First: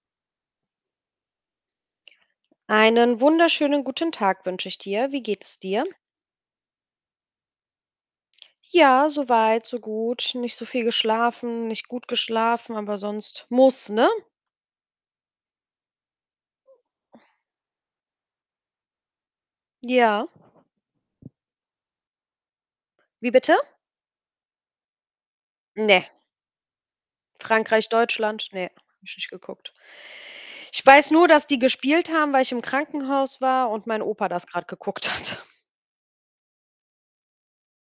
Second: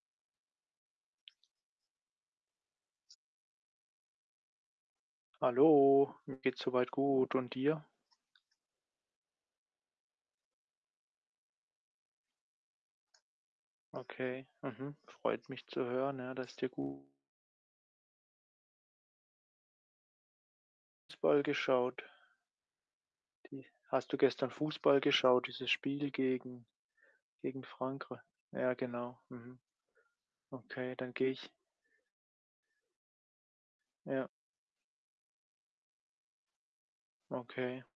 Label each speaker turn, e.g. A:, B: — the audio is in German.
A: Einen wunderschönen guten Tag wünsche ich dir. Wie geht es dir?
B: Hallo, mir geht's so weit gut und dir?
A: Ja, so weit, so gut. Nicht so viel geschlafen, nicht gut geschlafen, aber sonst muss, ne?
B: Okay, mhm. Freut mich zu hören, ja, dass dir gu
A: Ja.
B: Fußball geschaut.
A: Wie bitte?
B: Hast du gestern Fußball geschaut, dieses
A: Ne.
B: Spiel gegen gegen
A: Frankreich,
B: Frankrei
A: Deutschland? Ne,
B: Ja,
A: habe ich
B: genau.
A: nicht
B: Mhm.
A: geguckt. Ich
B: Okay,
A: weiß
B: dann
A: nur,
B: gehe
A: dass
B: ich
A: die gespielt haben, weil ich im Krankenhaus war und mein
B: Ja.
A: Opa das grad geguckt hat.
B: Okay.